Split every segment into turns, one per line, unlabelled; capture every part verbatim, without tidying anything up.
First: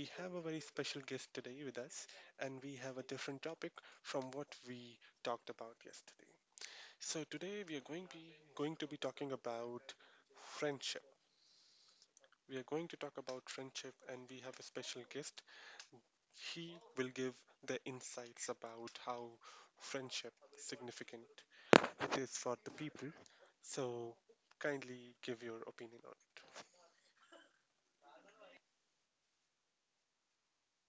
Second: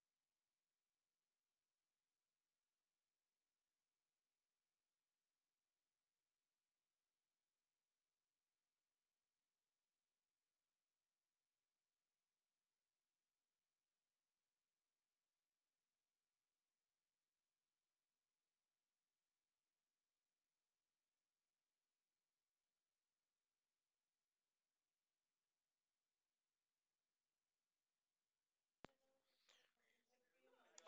We have a very special guest today with us, and we have a different topic from what we talked about yesterday. So today we are going to be going to be talking about friendship. We are going to talk about friendship, and we have a special guest. He will give the insights about how friendship significant it is for the people. So kindly give your opinion on it.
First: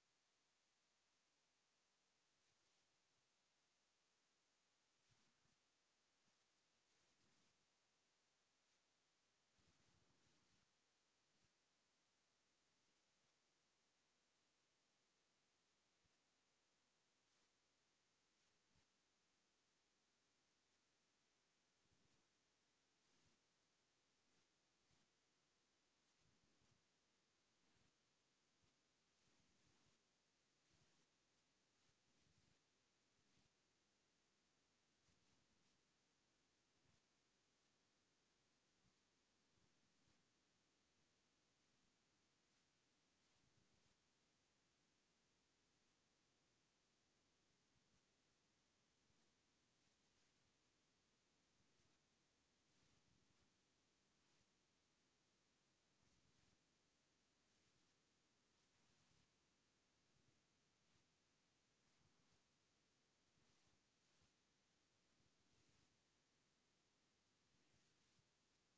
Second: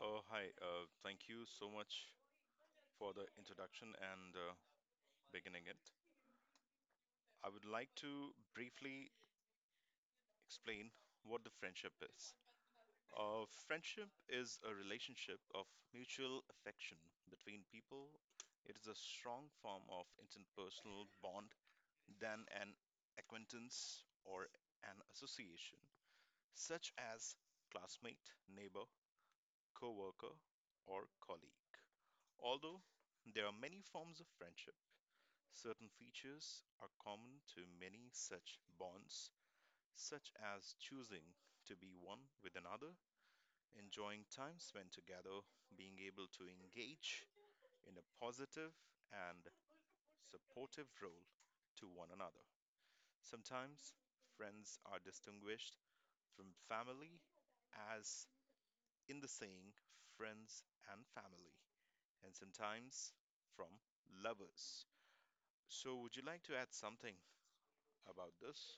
Uh, hi, uh, thank you so much for the introduction and uh, beginning it. I would like to briefly explain what the friendship is. Uh, friendship is a relationship of mutual affection between people. It is a strong form of interpersonal bond than an acquaintance or an association, such as classmate, neighbor, co worker, or colleague. Although there are many forms of friendship, certain features are common to many such bonds, such as choosing to be one with another, enjoying time spent together, being able to engage in a positive and supportive role to one another. Sometimes friends are distinguished from family, as in the saying, friends and family, and sometimes from lovers. So, would you like to add something about this?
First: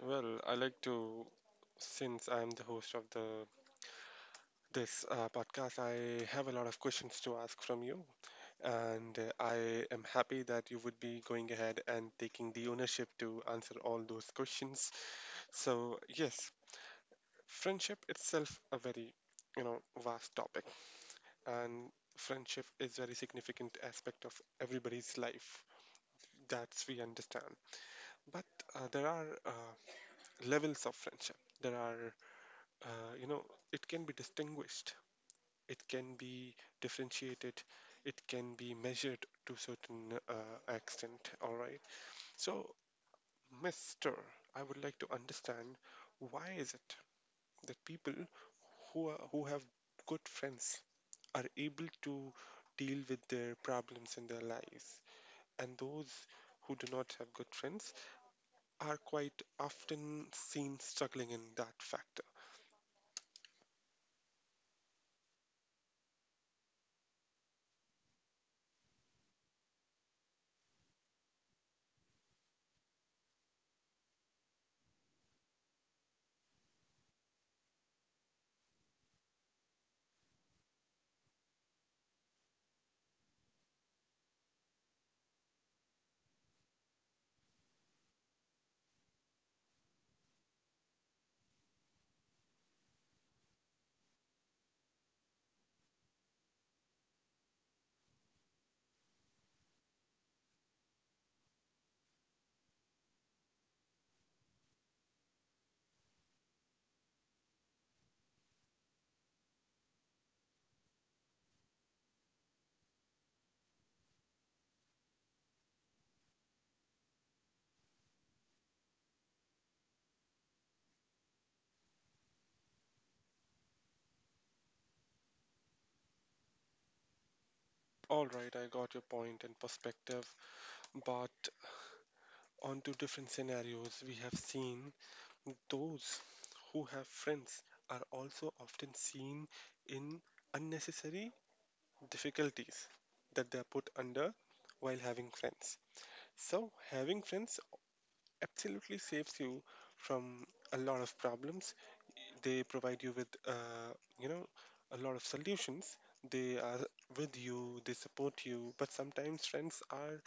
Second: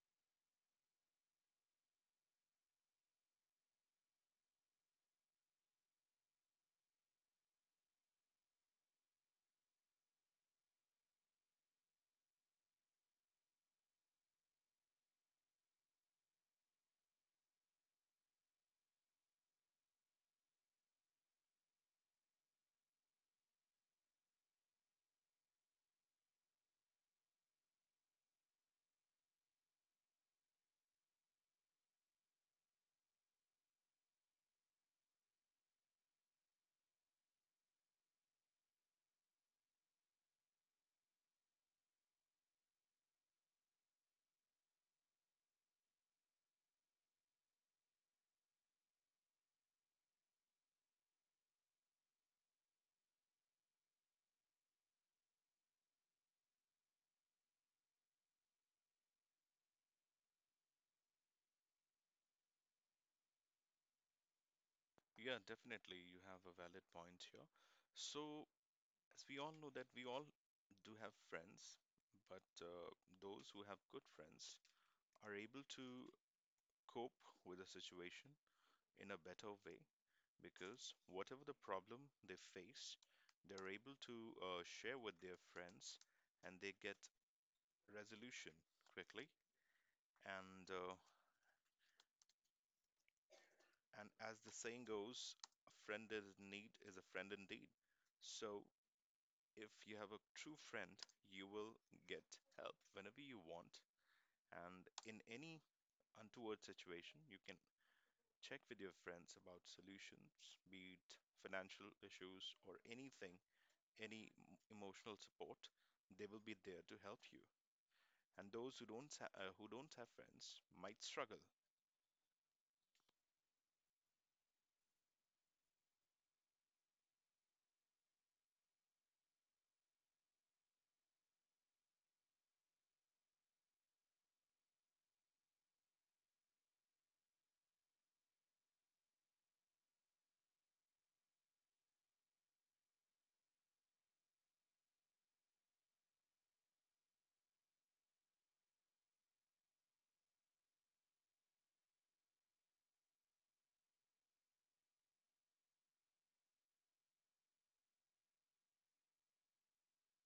Well, I like to, since I'm the host of the this uh, podcast, I have a lot of questions to ask from you, and uh, I am happy that you would be going ahead and taking the ownership to answer all those questions. So, yes, friendship itself a very, you know, vast topic, and friendship is very significant aspect of everybody's life. That's we understand, but uh, there are uh, levels of friendship. There are uh, you know, it can be distinguished, it can be differentiated, it can be measured to certain uh, extent. All right. So, Mister, I would like to understand why is it that people who are, who have good friends are able to deal with their problems in their lives, and those who do not have good friends are quite often seen struggling in that factor.
Yeah, definitely. You have a valid point here. So, as we all know that we all do have friends, but uh, those who have good friends are able to cope with a situation in a better way because whatever the problem they face, they're able to uh, share with their friends and they get resolution quickly. And uh, and as the saying goes, a friend in need is a friend indeed. So if you have a true friend, you will get help whenever you want. And in any untoward situation, you can check with your friends about solutions, be it financial issues or anything, any emotional support. They will be there to help you. And those who don't ha- uh, who don't have friends might struggle.
All right, I got your point and perspective, but on to different scenarios, we have seen those who have friends are also often seen in unnecessary difficulties that they are put under while having friends. So, having friends absolutely saves you from a lot of problems. They provide you with, uh, you know, a lot of solutions. They are with you, they support you, but sometimes friends are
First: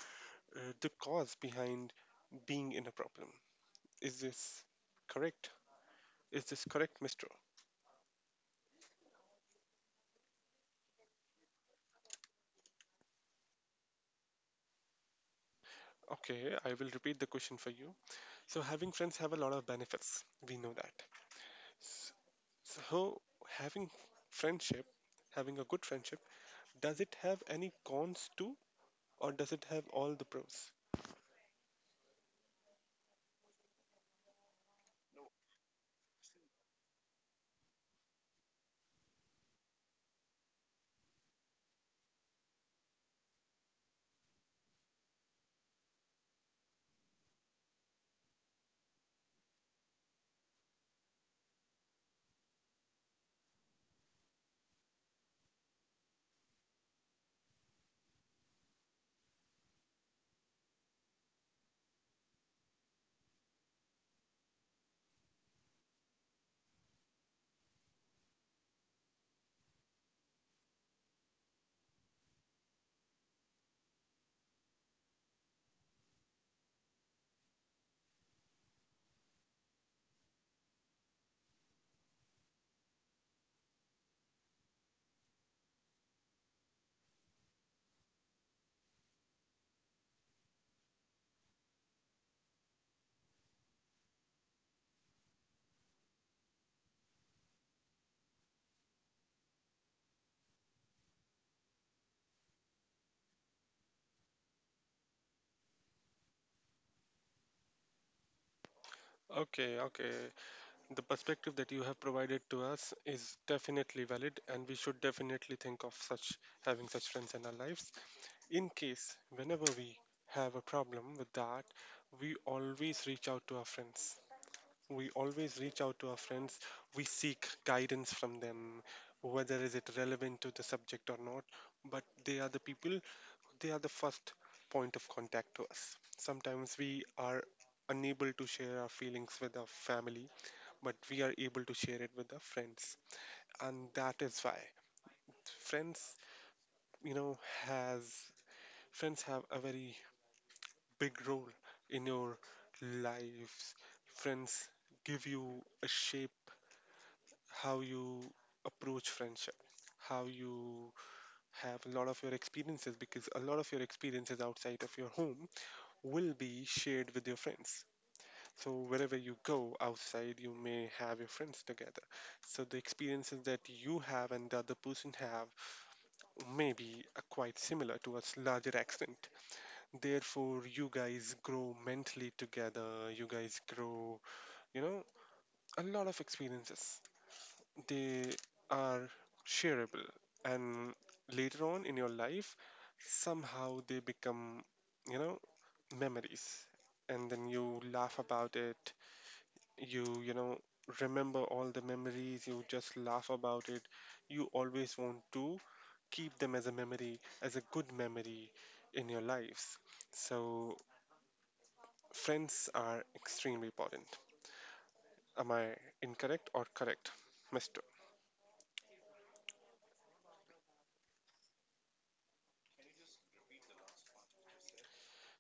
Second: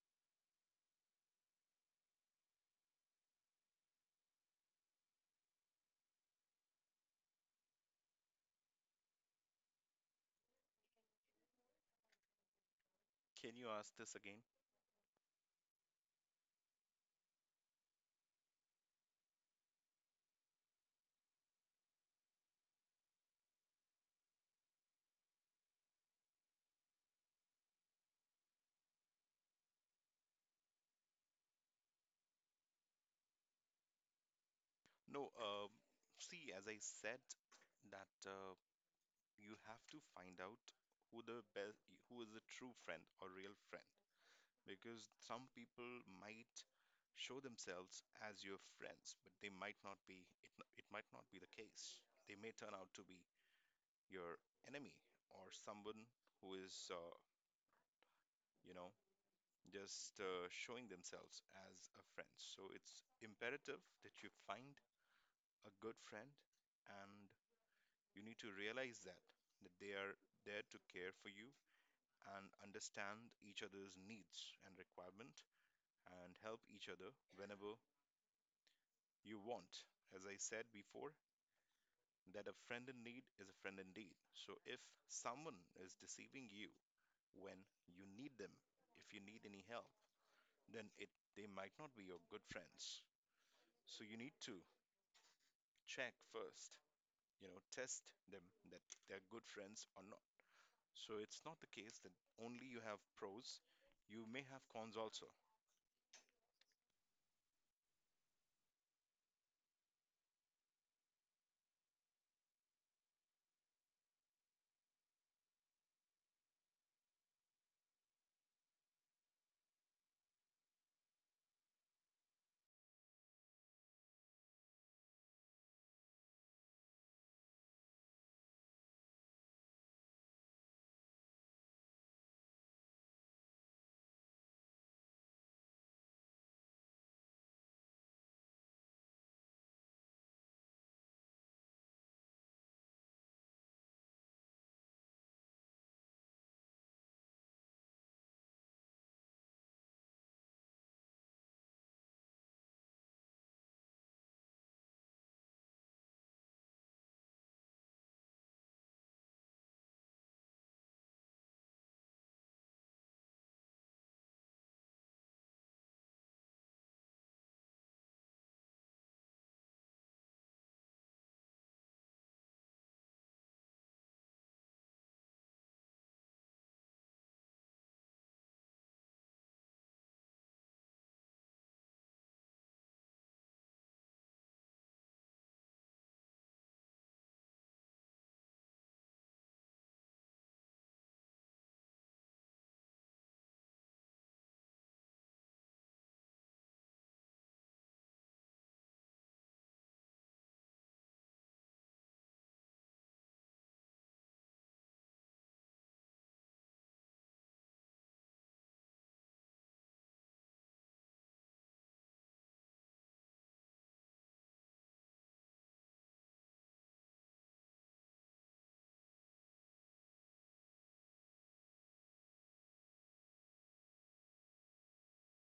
uh, the cause behind being in a problem. Is this correct? Is this correct, Mister?
Can you ask this again?
Okay, I will repeat the question for you. So, having friends have a lot of benefits. We know that. S- So, having friendship, having a good friendship, does it have any cons too, or does it have all the pros?
No. Um, see, as I said, that uh, you have to find out who the best, who is a true friend or real friend, because some people might show themselves as your friends, but they might not be, it, it might not be the case. They may turn out to be your enemy or someone who is, uh, you know, just uh, showing themselves as a friend. So it's imperative that you find a good friend and you need to realize that, that they are there to care for you and understand each other's needs and requirement and help each other whenever you want, as I said before, that a friend in need is a friend indeed. So if someone is deceiving you when you need them, if you need any help, then it they might not be your good friends. So you need to check first, you know, test them that they're good friends or not. So it's not the case that only you have pros, you may have cons also.
Okay, okay. The perspective that you have provided to us is definitely valid, and we should definitely think of such having such friends in our lives. In case, whenever we have a problem with that, we always reach out to our friends. We always reach out to our friends. We seek guidance from them, whether is it relevant to the subject or not. But they are the people, they are the first point of contact to us. Sometimes we are unable to share our feelings with our family, but we are able to share it with our friends. And that is why friends, you know, has friends have a very big role in your lives. Friends give you a shape how you approach friendship, how you have a lot of your experiences because a lot of your experiences outside of your home will be shared with your friends. So wherever you go outside, you may have your friends together. So the experiences that you have and the other person have may be uh, quite similar to a s- larger extent. Therefore, you guys grow mentally together, you guys grow, you know, a lot of experiences. They are shareable, and later on in your life, somehow they become, you know, memories. And then you laugh about it, you, you know, remember all the memories, you just laugh about it. You always want to keep them as a memory, as a good memory in your lives. So Friends are extremely important. Am I incorrect or correct, Mister?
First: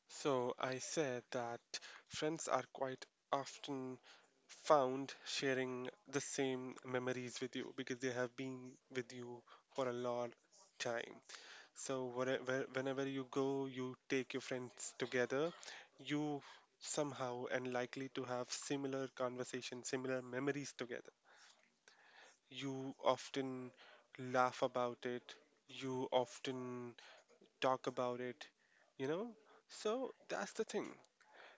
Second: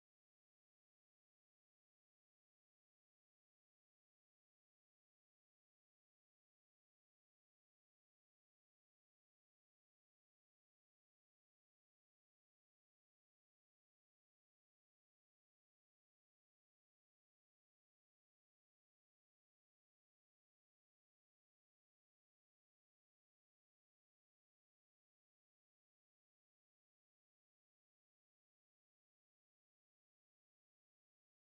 So I said that friends are quite often found sharing the same memories with you because they have been with you for a long time. So where- where- whenever you go, you take your friends together. You somehow and likely to have similar conversation, similar memories together. You often laugh about it. You often talk about it, you know? So that's the thing.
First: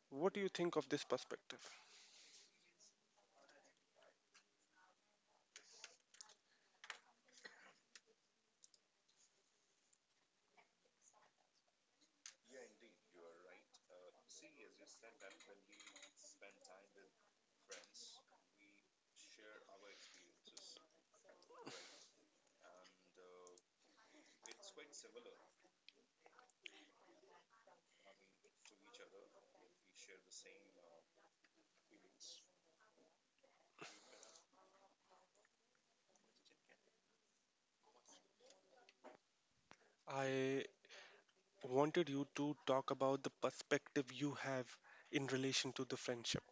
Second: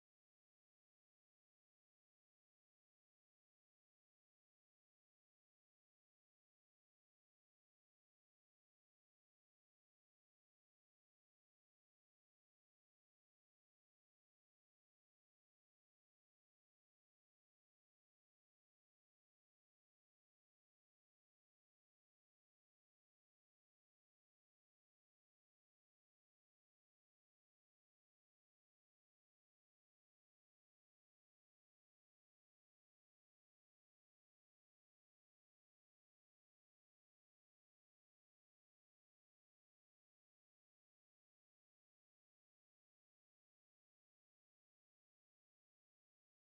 What do you think of this perspective? I wanted you to talk about the perspective you have in relation to the friendship.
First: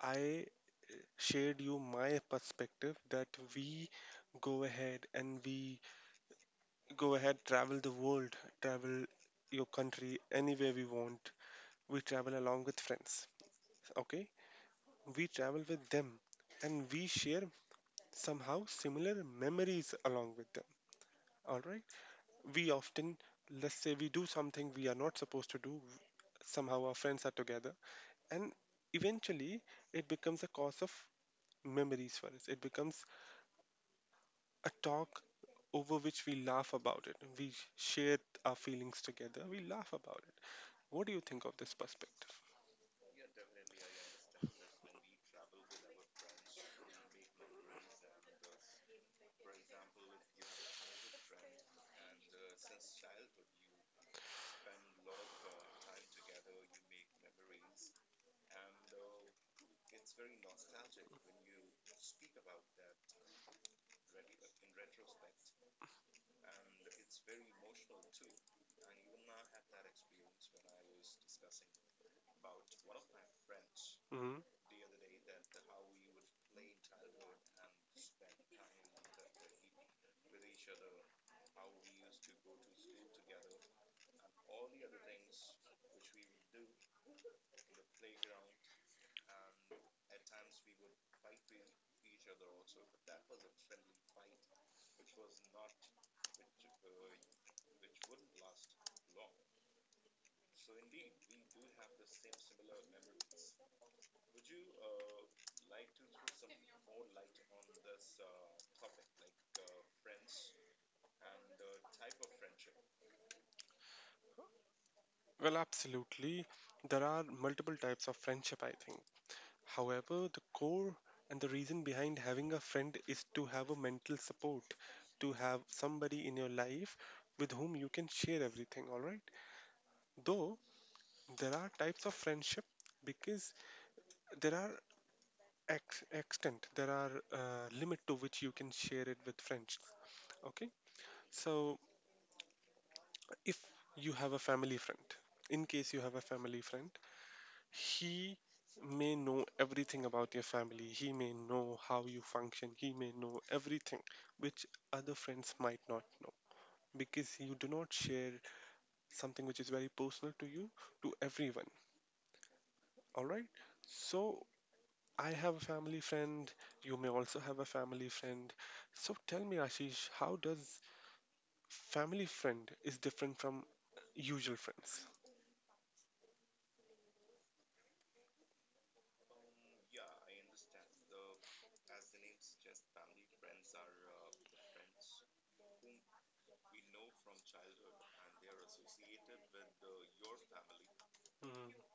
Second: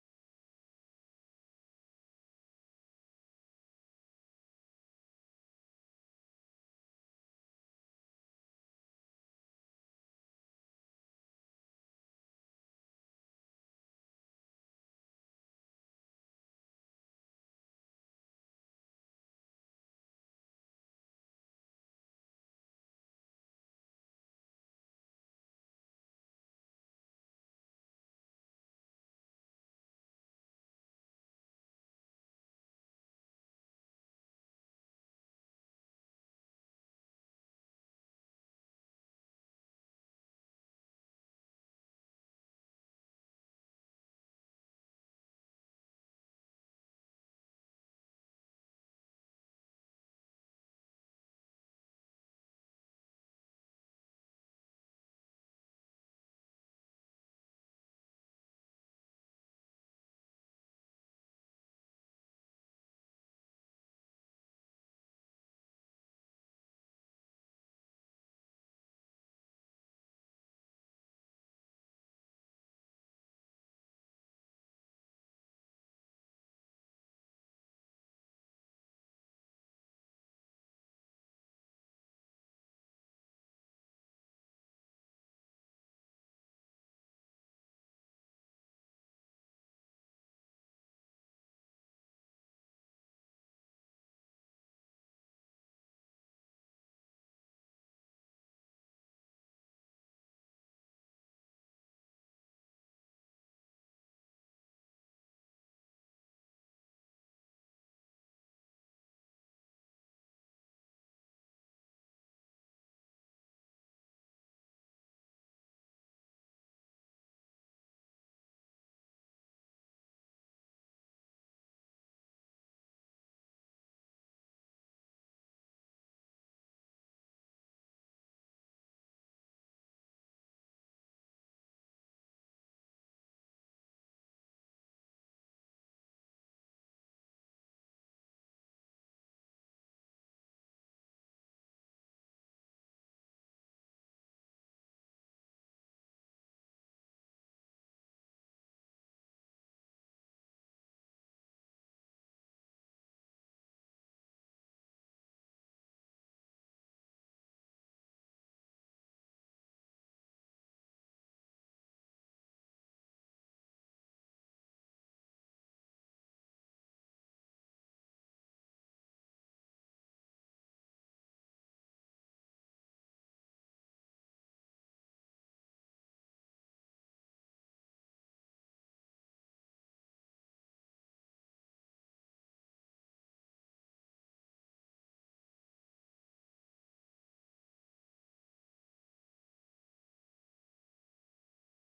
I shared you my perspective that we go ahead and we go ahead, travel the world, travel your country anywhere we want. We travel along with friends. Okay? We travel with them and we share somehow similar memories along with them. All right. We often, let's say, we do something we are not supposed to do. Somehow our friends are together. And eventually, it becomes a cause of memories for us. It becomes a talk over which we laugh about it. We share our feelings together. We laugh about it. What do you think of this perspective? Mhm. Well, absolutely. There are multiple types of friendship, I think. However, the core and the reason behind having a friend is to have a mental support, to have somebody in your life with whom you can share everything, all right? Though there are types of friendship because there are ex- extent, there are uh, limit to which you can share it with friends, okay? So if you have a family friend, in case you have a family friend, he may know everything about your family. He may know how you function. He may know everything which other friends might not know because you do not share something which is very personal to you to everyone. All right. So I have a family friend. You may also have a family friend. So tell me, Ashish, how does family friend is different from usual friends? Hmm.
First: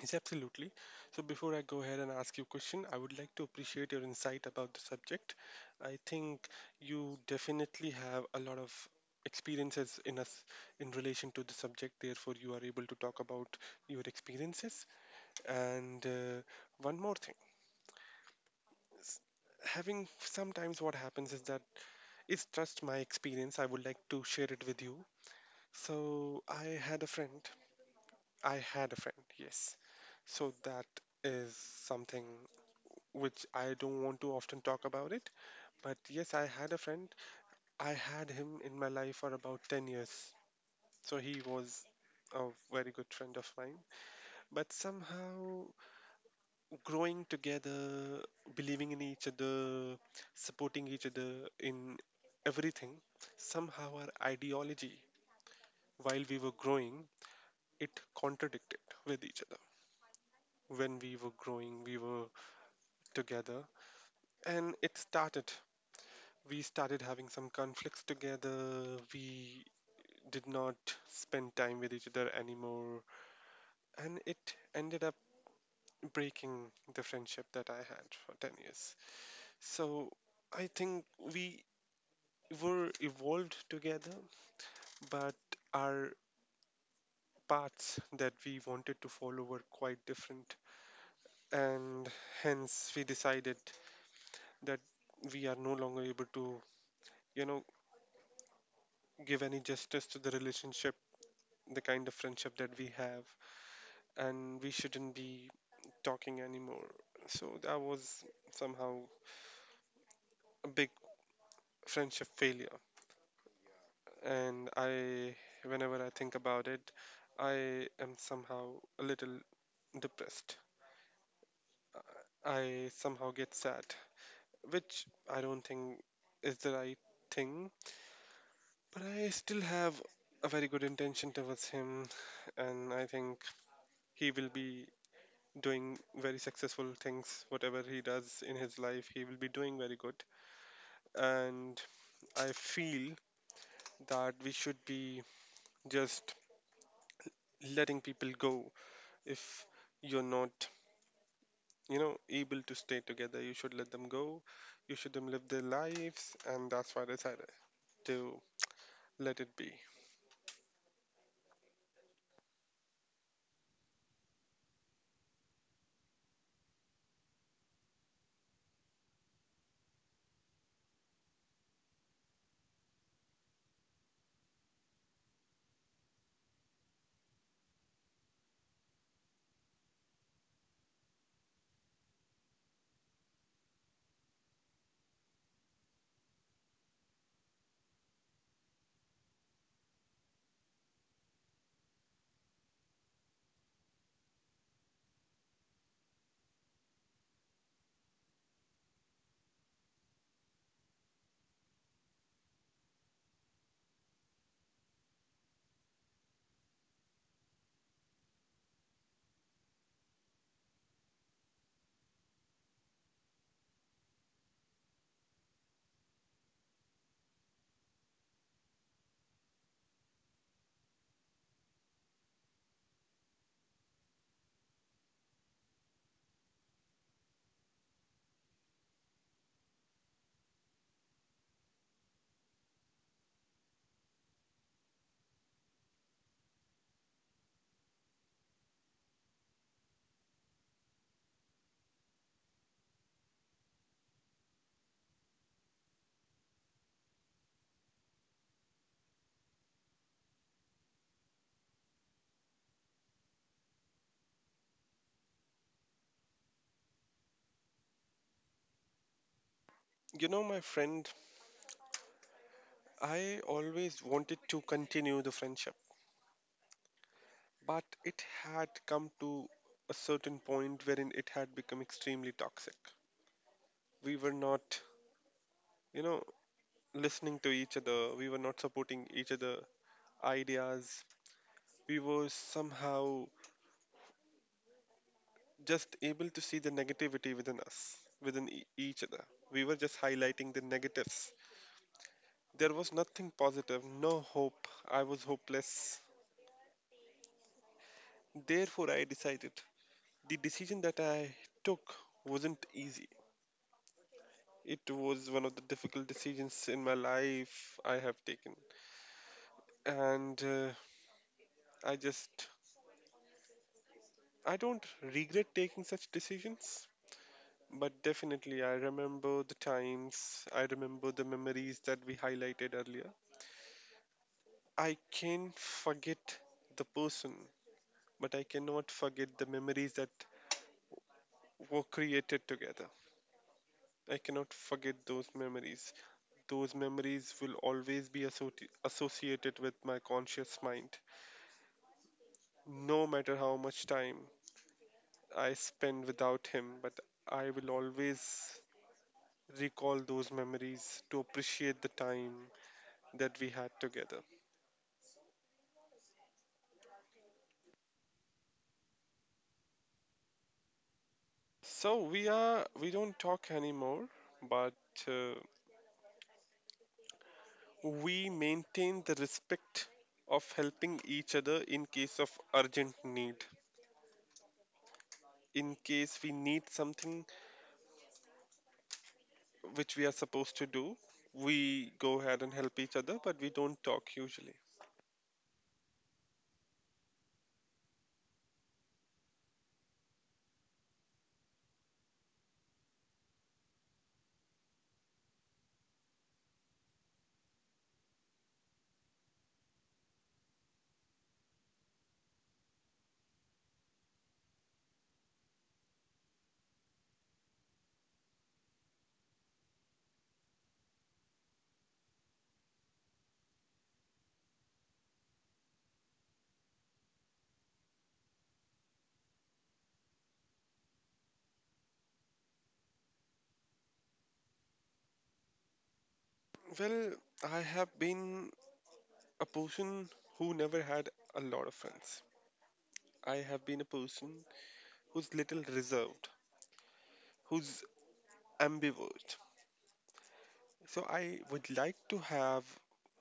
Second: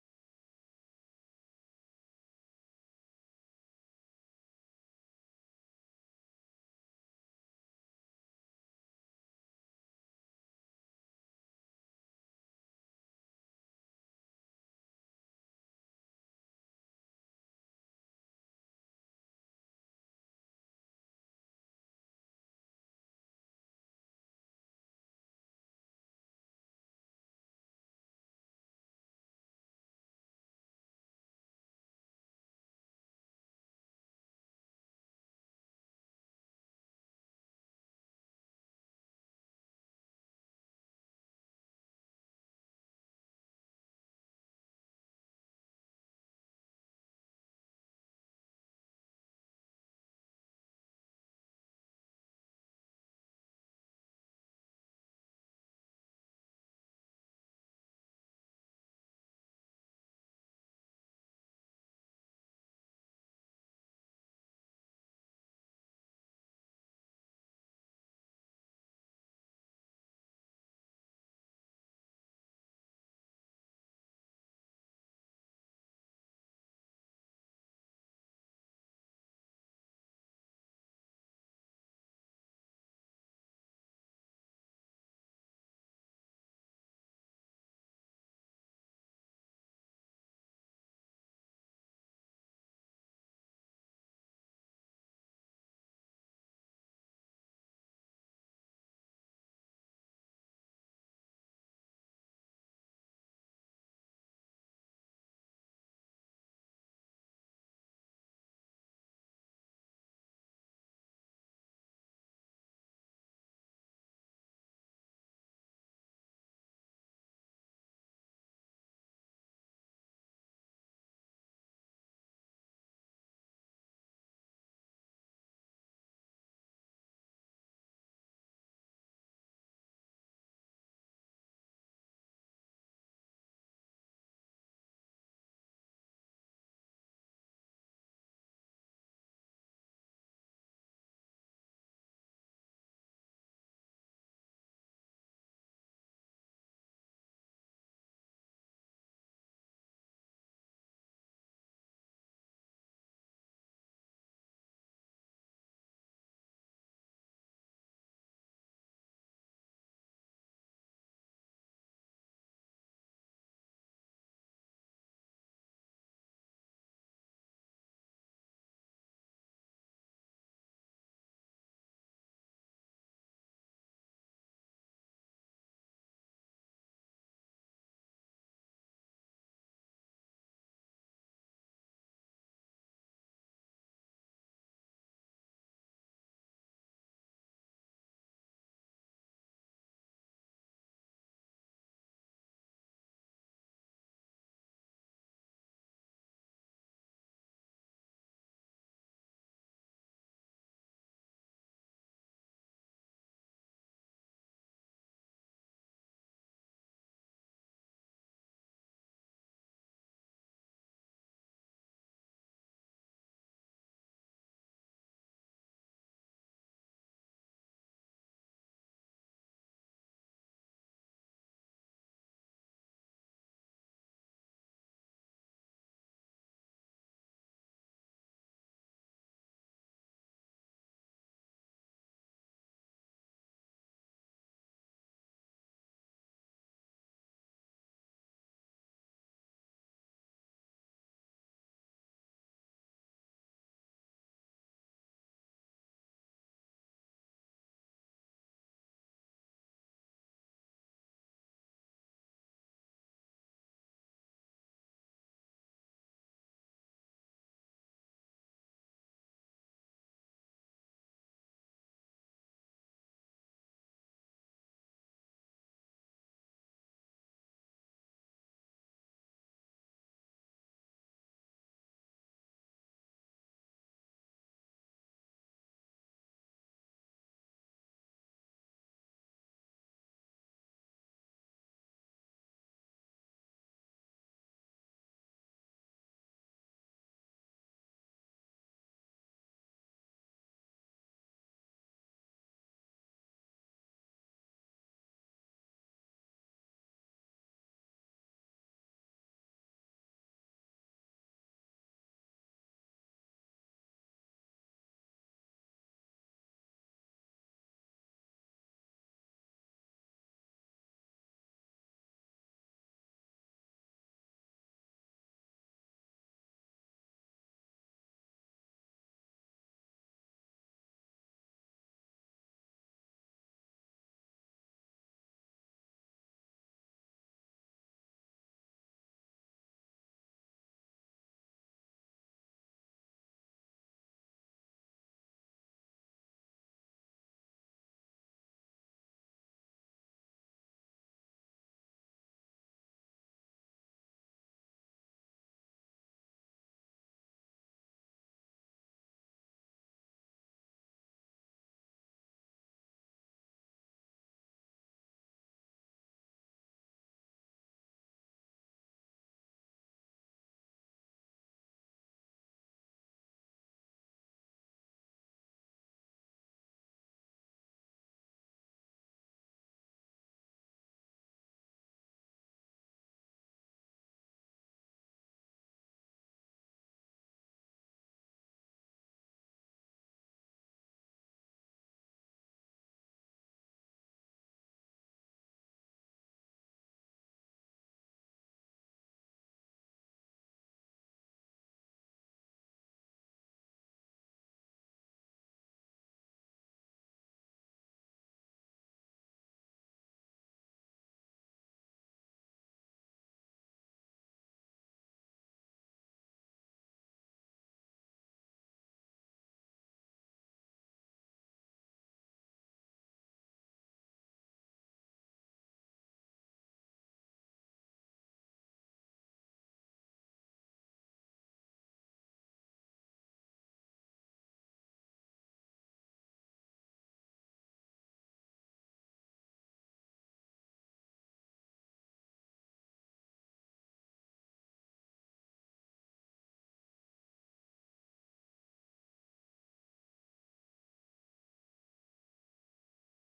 Yes, absolutely. So before I go ahead and ask you a question, I would like to appreciate your insight about the subject. I think you definitely have a lot of experiences in us in relation to the subject. Therefore, you are able to talk about your experiences. And uh, one more thing, s- having sometimes what happens is that it's just my experience. I would like to share it with you. So I had a friend. I had a friend. Yes. So that is something which I don't want to often talk about it. But yes, I had a friend. I had him in my life for about ten years. So he was a very good friend of mine. But somehow, growing together, believing in each other, supporting each other in everything, somehow our ideology, while we were growing, it contradicted with each other. When we were growing, we were together. And it started we started having some conflicts together. We did not spend time with each other anymore. And it ended up breaking the friendship that I had for ten years. So I think we were evolved together, but our paths that we wanted to follow were quite different. And hence, we decided that we are no longer able to, you know, give any justice to the relationship, the kind of friendship that we have. And we shouldn't be talking anymore. So that was somehow a big friendship failure. And I, whenever I think about it, I am somehow a little depressed. I somehow get sad, which I don't think is the right thing. But I still have a very good intention towards him, and I think he will be doing very successful things. Whatever he does in his life, he will be doing very good. and I feel that we should be just letting people go if you're not you know able to stay together. You should let them go. You should them live their lives, and that's why I decided to let it be, you know my friend. I always wanted to continue the friendship, but it had come to a certain point wherein it had become extremely toxic. We were not you know listening to each other. We were not supporting each other ideas. We were somehow just able to see the negativity within us, within e- each other. We were just highlighting the negatives. There was nothing positive, no hope. I was hopeless. Therefore, I decided the decision that I took wasn't easy. It was one of the difficult decisions in my life I have taken. And uh, I just, I don't regret taking such decisions But definitely, I remember the times, I remember the memories that we highlighted earlier. I can forget the person, but I cannot forget the memories that were created together. I cannot forget those memories. Those memories will always be associ- associated with my conscious mind. No matter how much time I spend without him, but I will always recall those memories to appreciate the time that we had together. So we are we don't talk anymore, but uh, we maintain the respect of helping each other in case of urgent need. In case we need something which we are supposed to do, we go ahead and help each other, but we don't talk usually. Well, I have been a person who never had a lot of friends. I have been a person who's little reserved, who's ambivert. So I would like to have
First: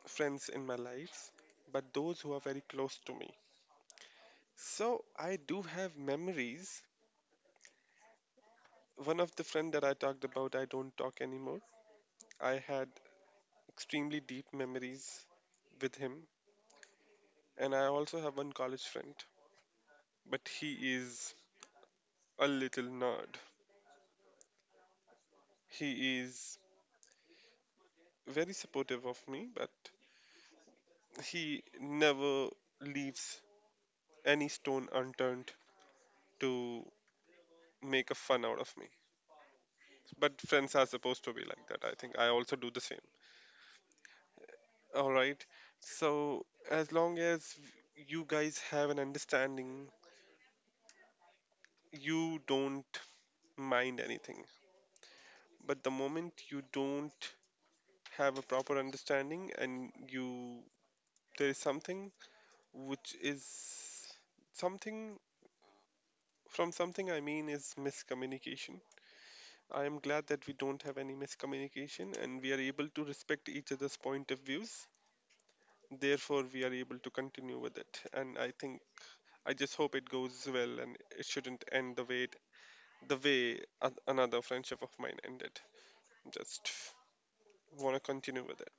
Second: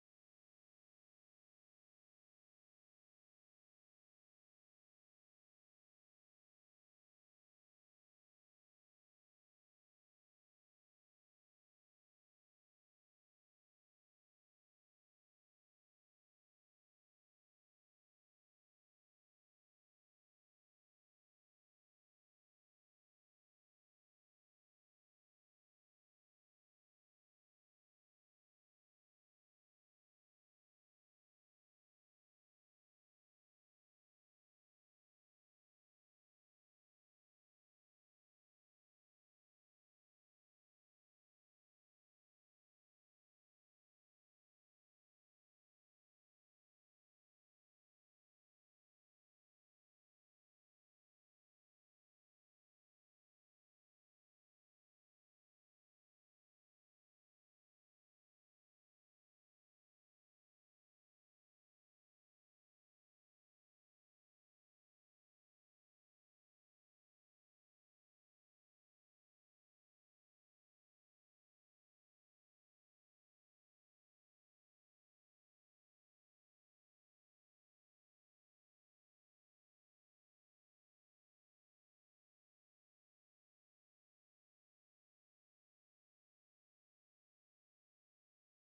friends in my life, but those who are very close to me. So I do have memories. One of the friend that I talked about, I don't talk anymore. I had extremely deep memories with him, and I also have one college friend, but he is a little nerd. He is very supportive of me, but he never leaves any stone unturned to make a fun out of me. But friends are supposed to be like that. I think I also do the same. All right. So as long as you guys have an understanding, you don't mind anything. But the moment you don't have a proper understanding and you there is something which is something from something I mean is miscommunication. I am glad that we don't have any miscommunication and we are able to respect each other's point of views. Therefore, we are able to continue with it. And I think I just hope it goes well and it shouldn't end the way it, the way a- another friendship of mine ended. Just want to continue with it.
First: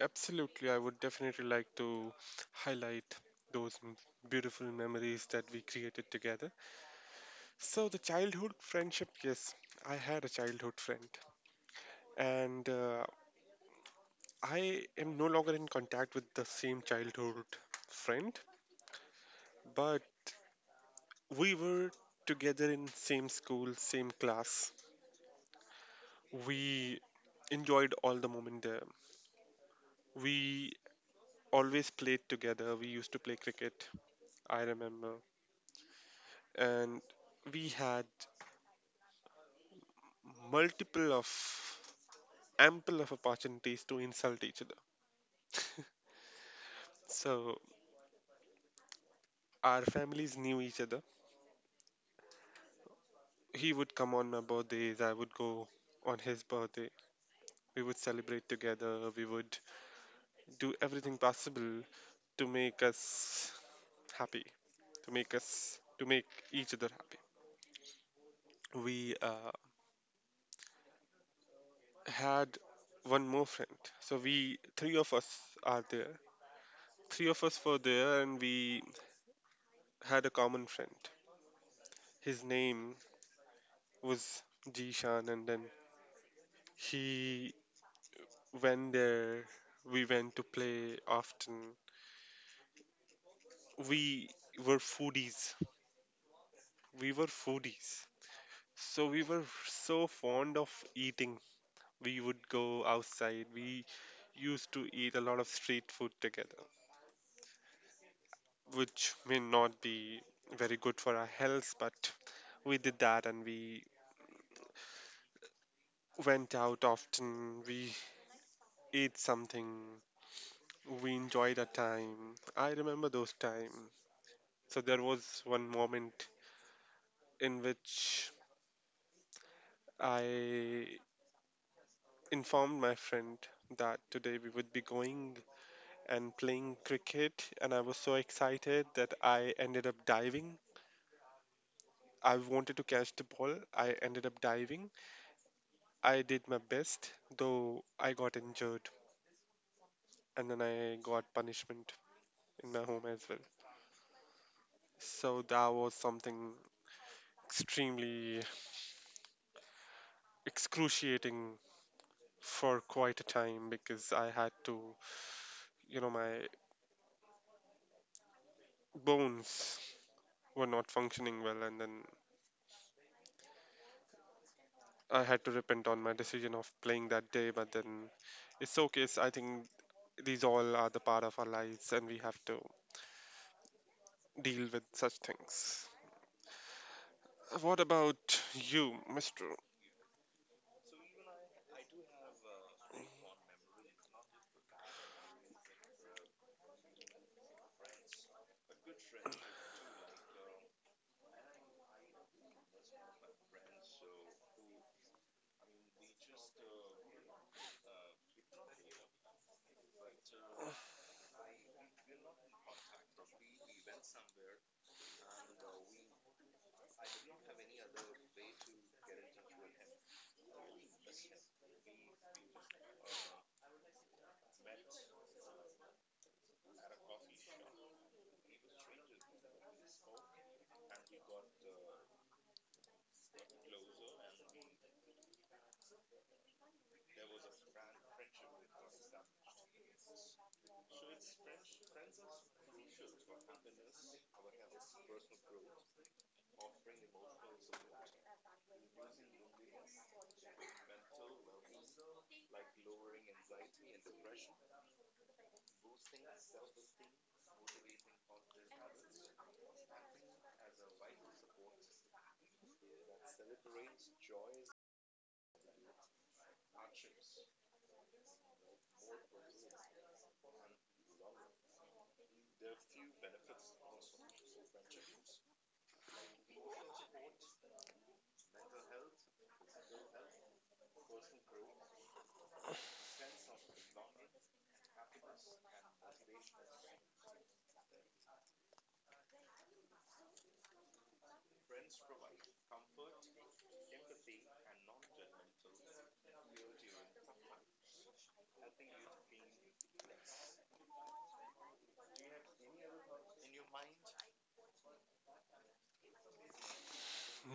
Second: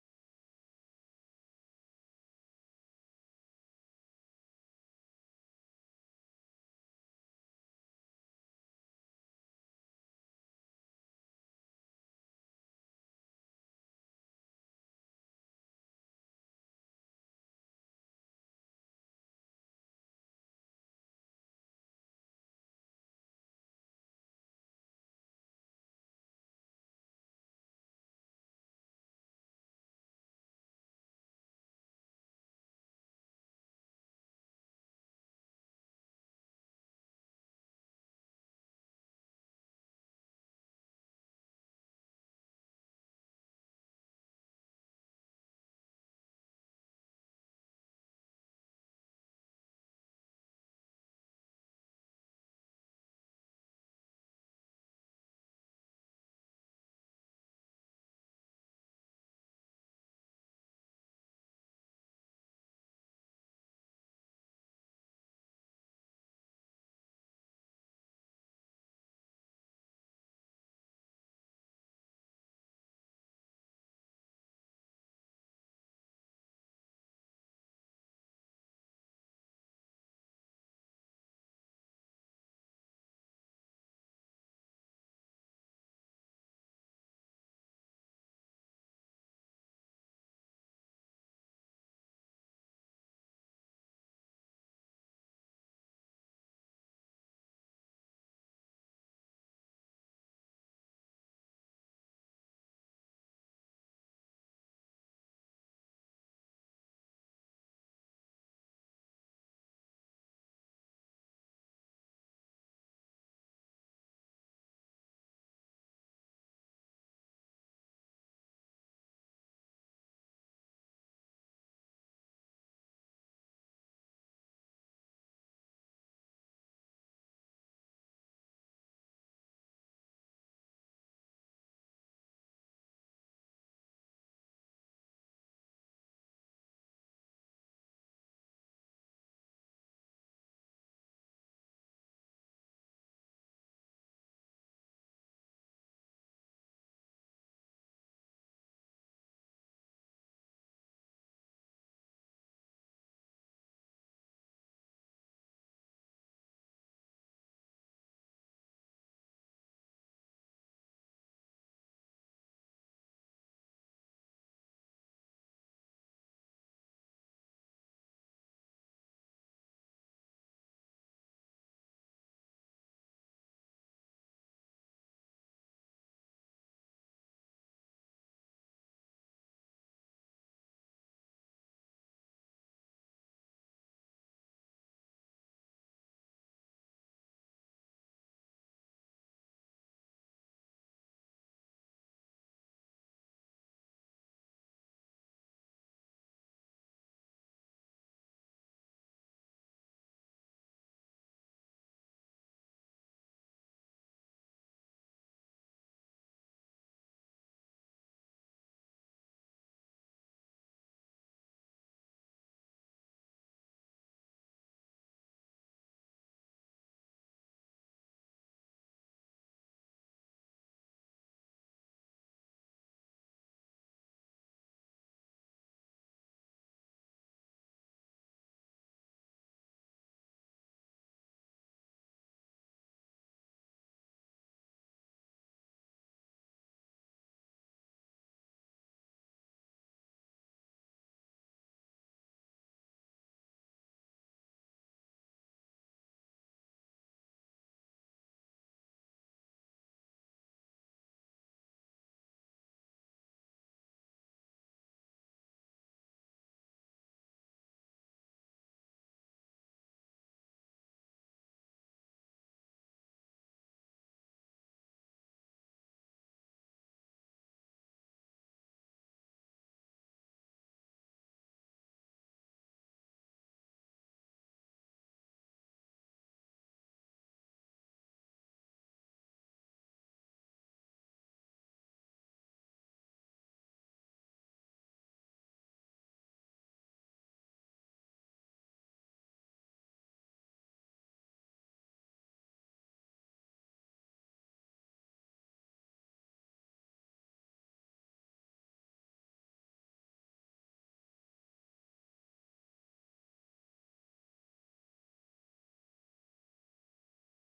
Absolutely, I would definitely like to highlight those m- beautiful memories that we created together. So, the childhood friendship, yes, I had a childhood friend, and uh, I am no longer in contact with the same childhood friend, but we were together in same school, same class. We enjoyed all the moment there. We always played together. We used to play cricket, I remember. And we had multiple of ample of opportunities to insult each other. So our families knew each other. He would come on my birthdays, I would go on his birthday. We would celebrate together, we would do everything possible to make us happy. to make us to make each other happy. We uh, had one more friend, so we three of us are there. Three of us were there, and we had a common friend. His name was Jishan, and then he went there. We went to play often. We were foodies. We were foodies. So we were so fond of eating. We would go outside. We used to eat a lot of street food together, which may not be very good for our health, but we did that and we went out often. We ate something. We enjoyed our time. I remember those times. So there was one moment in which I informed my friend that today we would be going and playing cricket, and I was so excited that I ended up diving. I wanted to catch the ball. I ended up diving. I did my best, though I got injured and then I got punishment in my home as well. So that was something extremely excruciating for quite a time because I had to, you know, my bones were not functioning well and then I had to repent on my decision of playing that day. But then it's okay. It's, I think these all are the part of our lives and we have to deal with such things. What about you, mister?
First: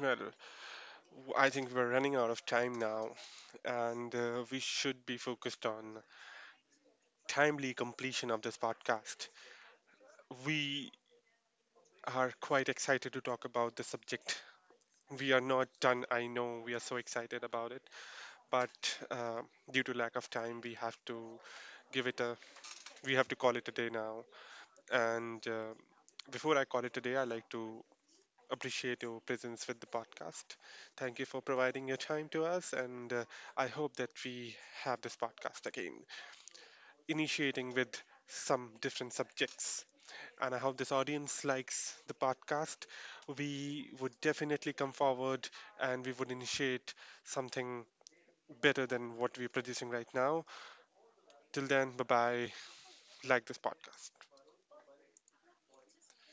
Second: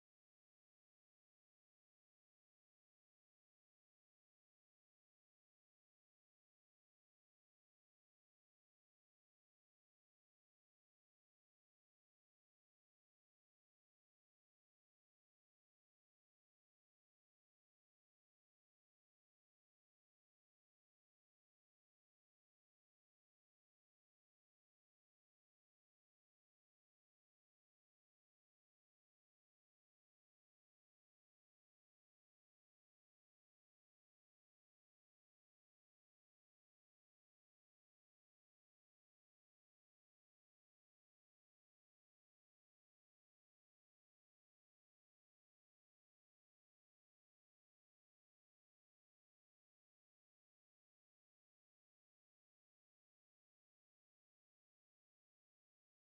Well, W- I think we're running out of time now, and uh, we should be focused on timely completion of this podcast. We are quite excited to talk about the subject. We are not done. I know we are so excited about it, but uh, due to lack of time, we have to give it a. We have to call it a day now. And uh, before I call it a day, I like to appreciate your presence with the podcast. Thank you for providing your time to us, and uh, I hope that we have this podcast again, initiating with some different subjects. And I hope this audience likes the podcast. We would definitely come forward and we would initiate something better than what we're producing right now. Till then, bye bye. Like this podcast.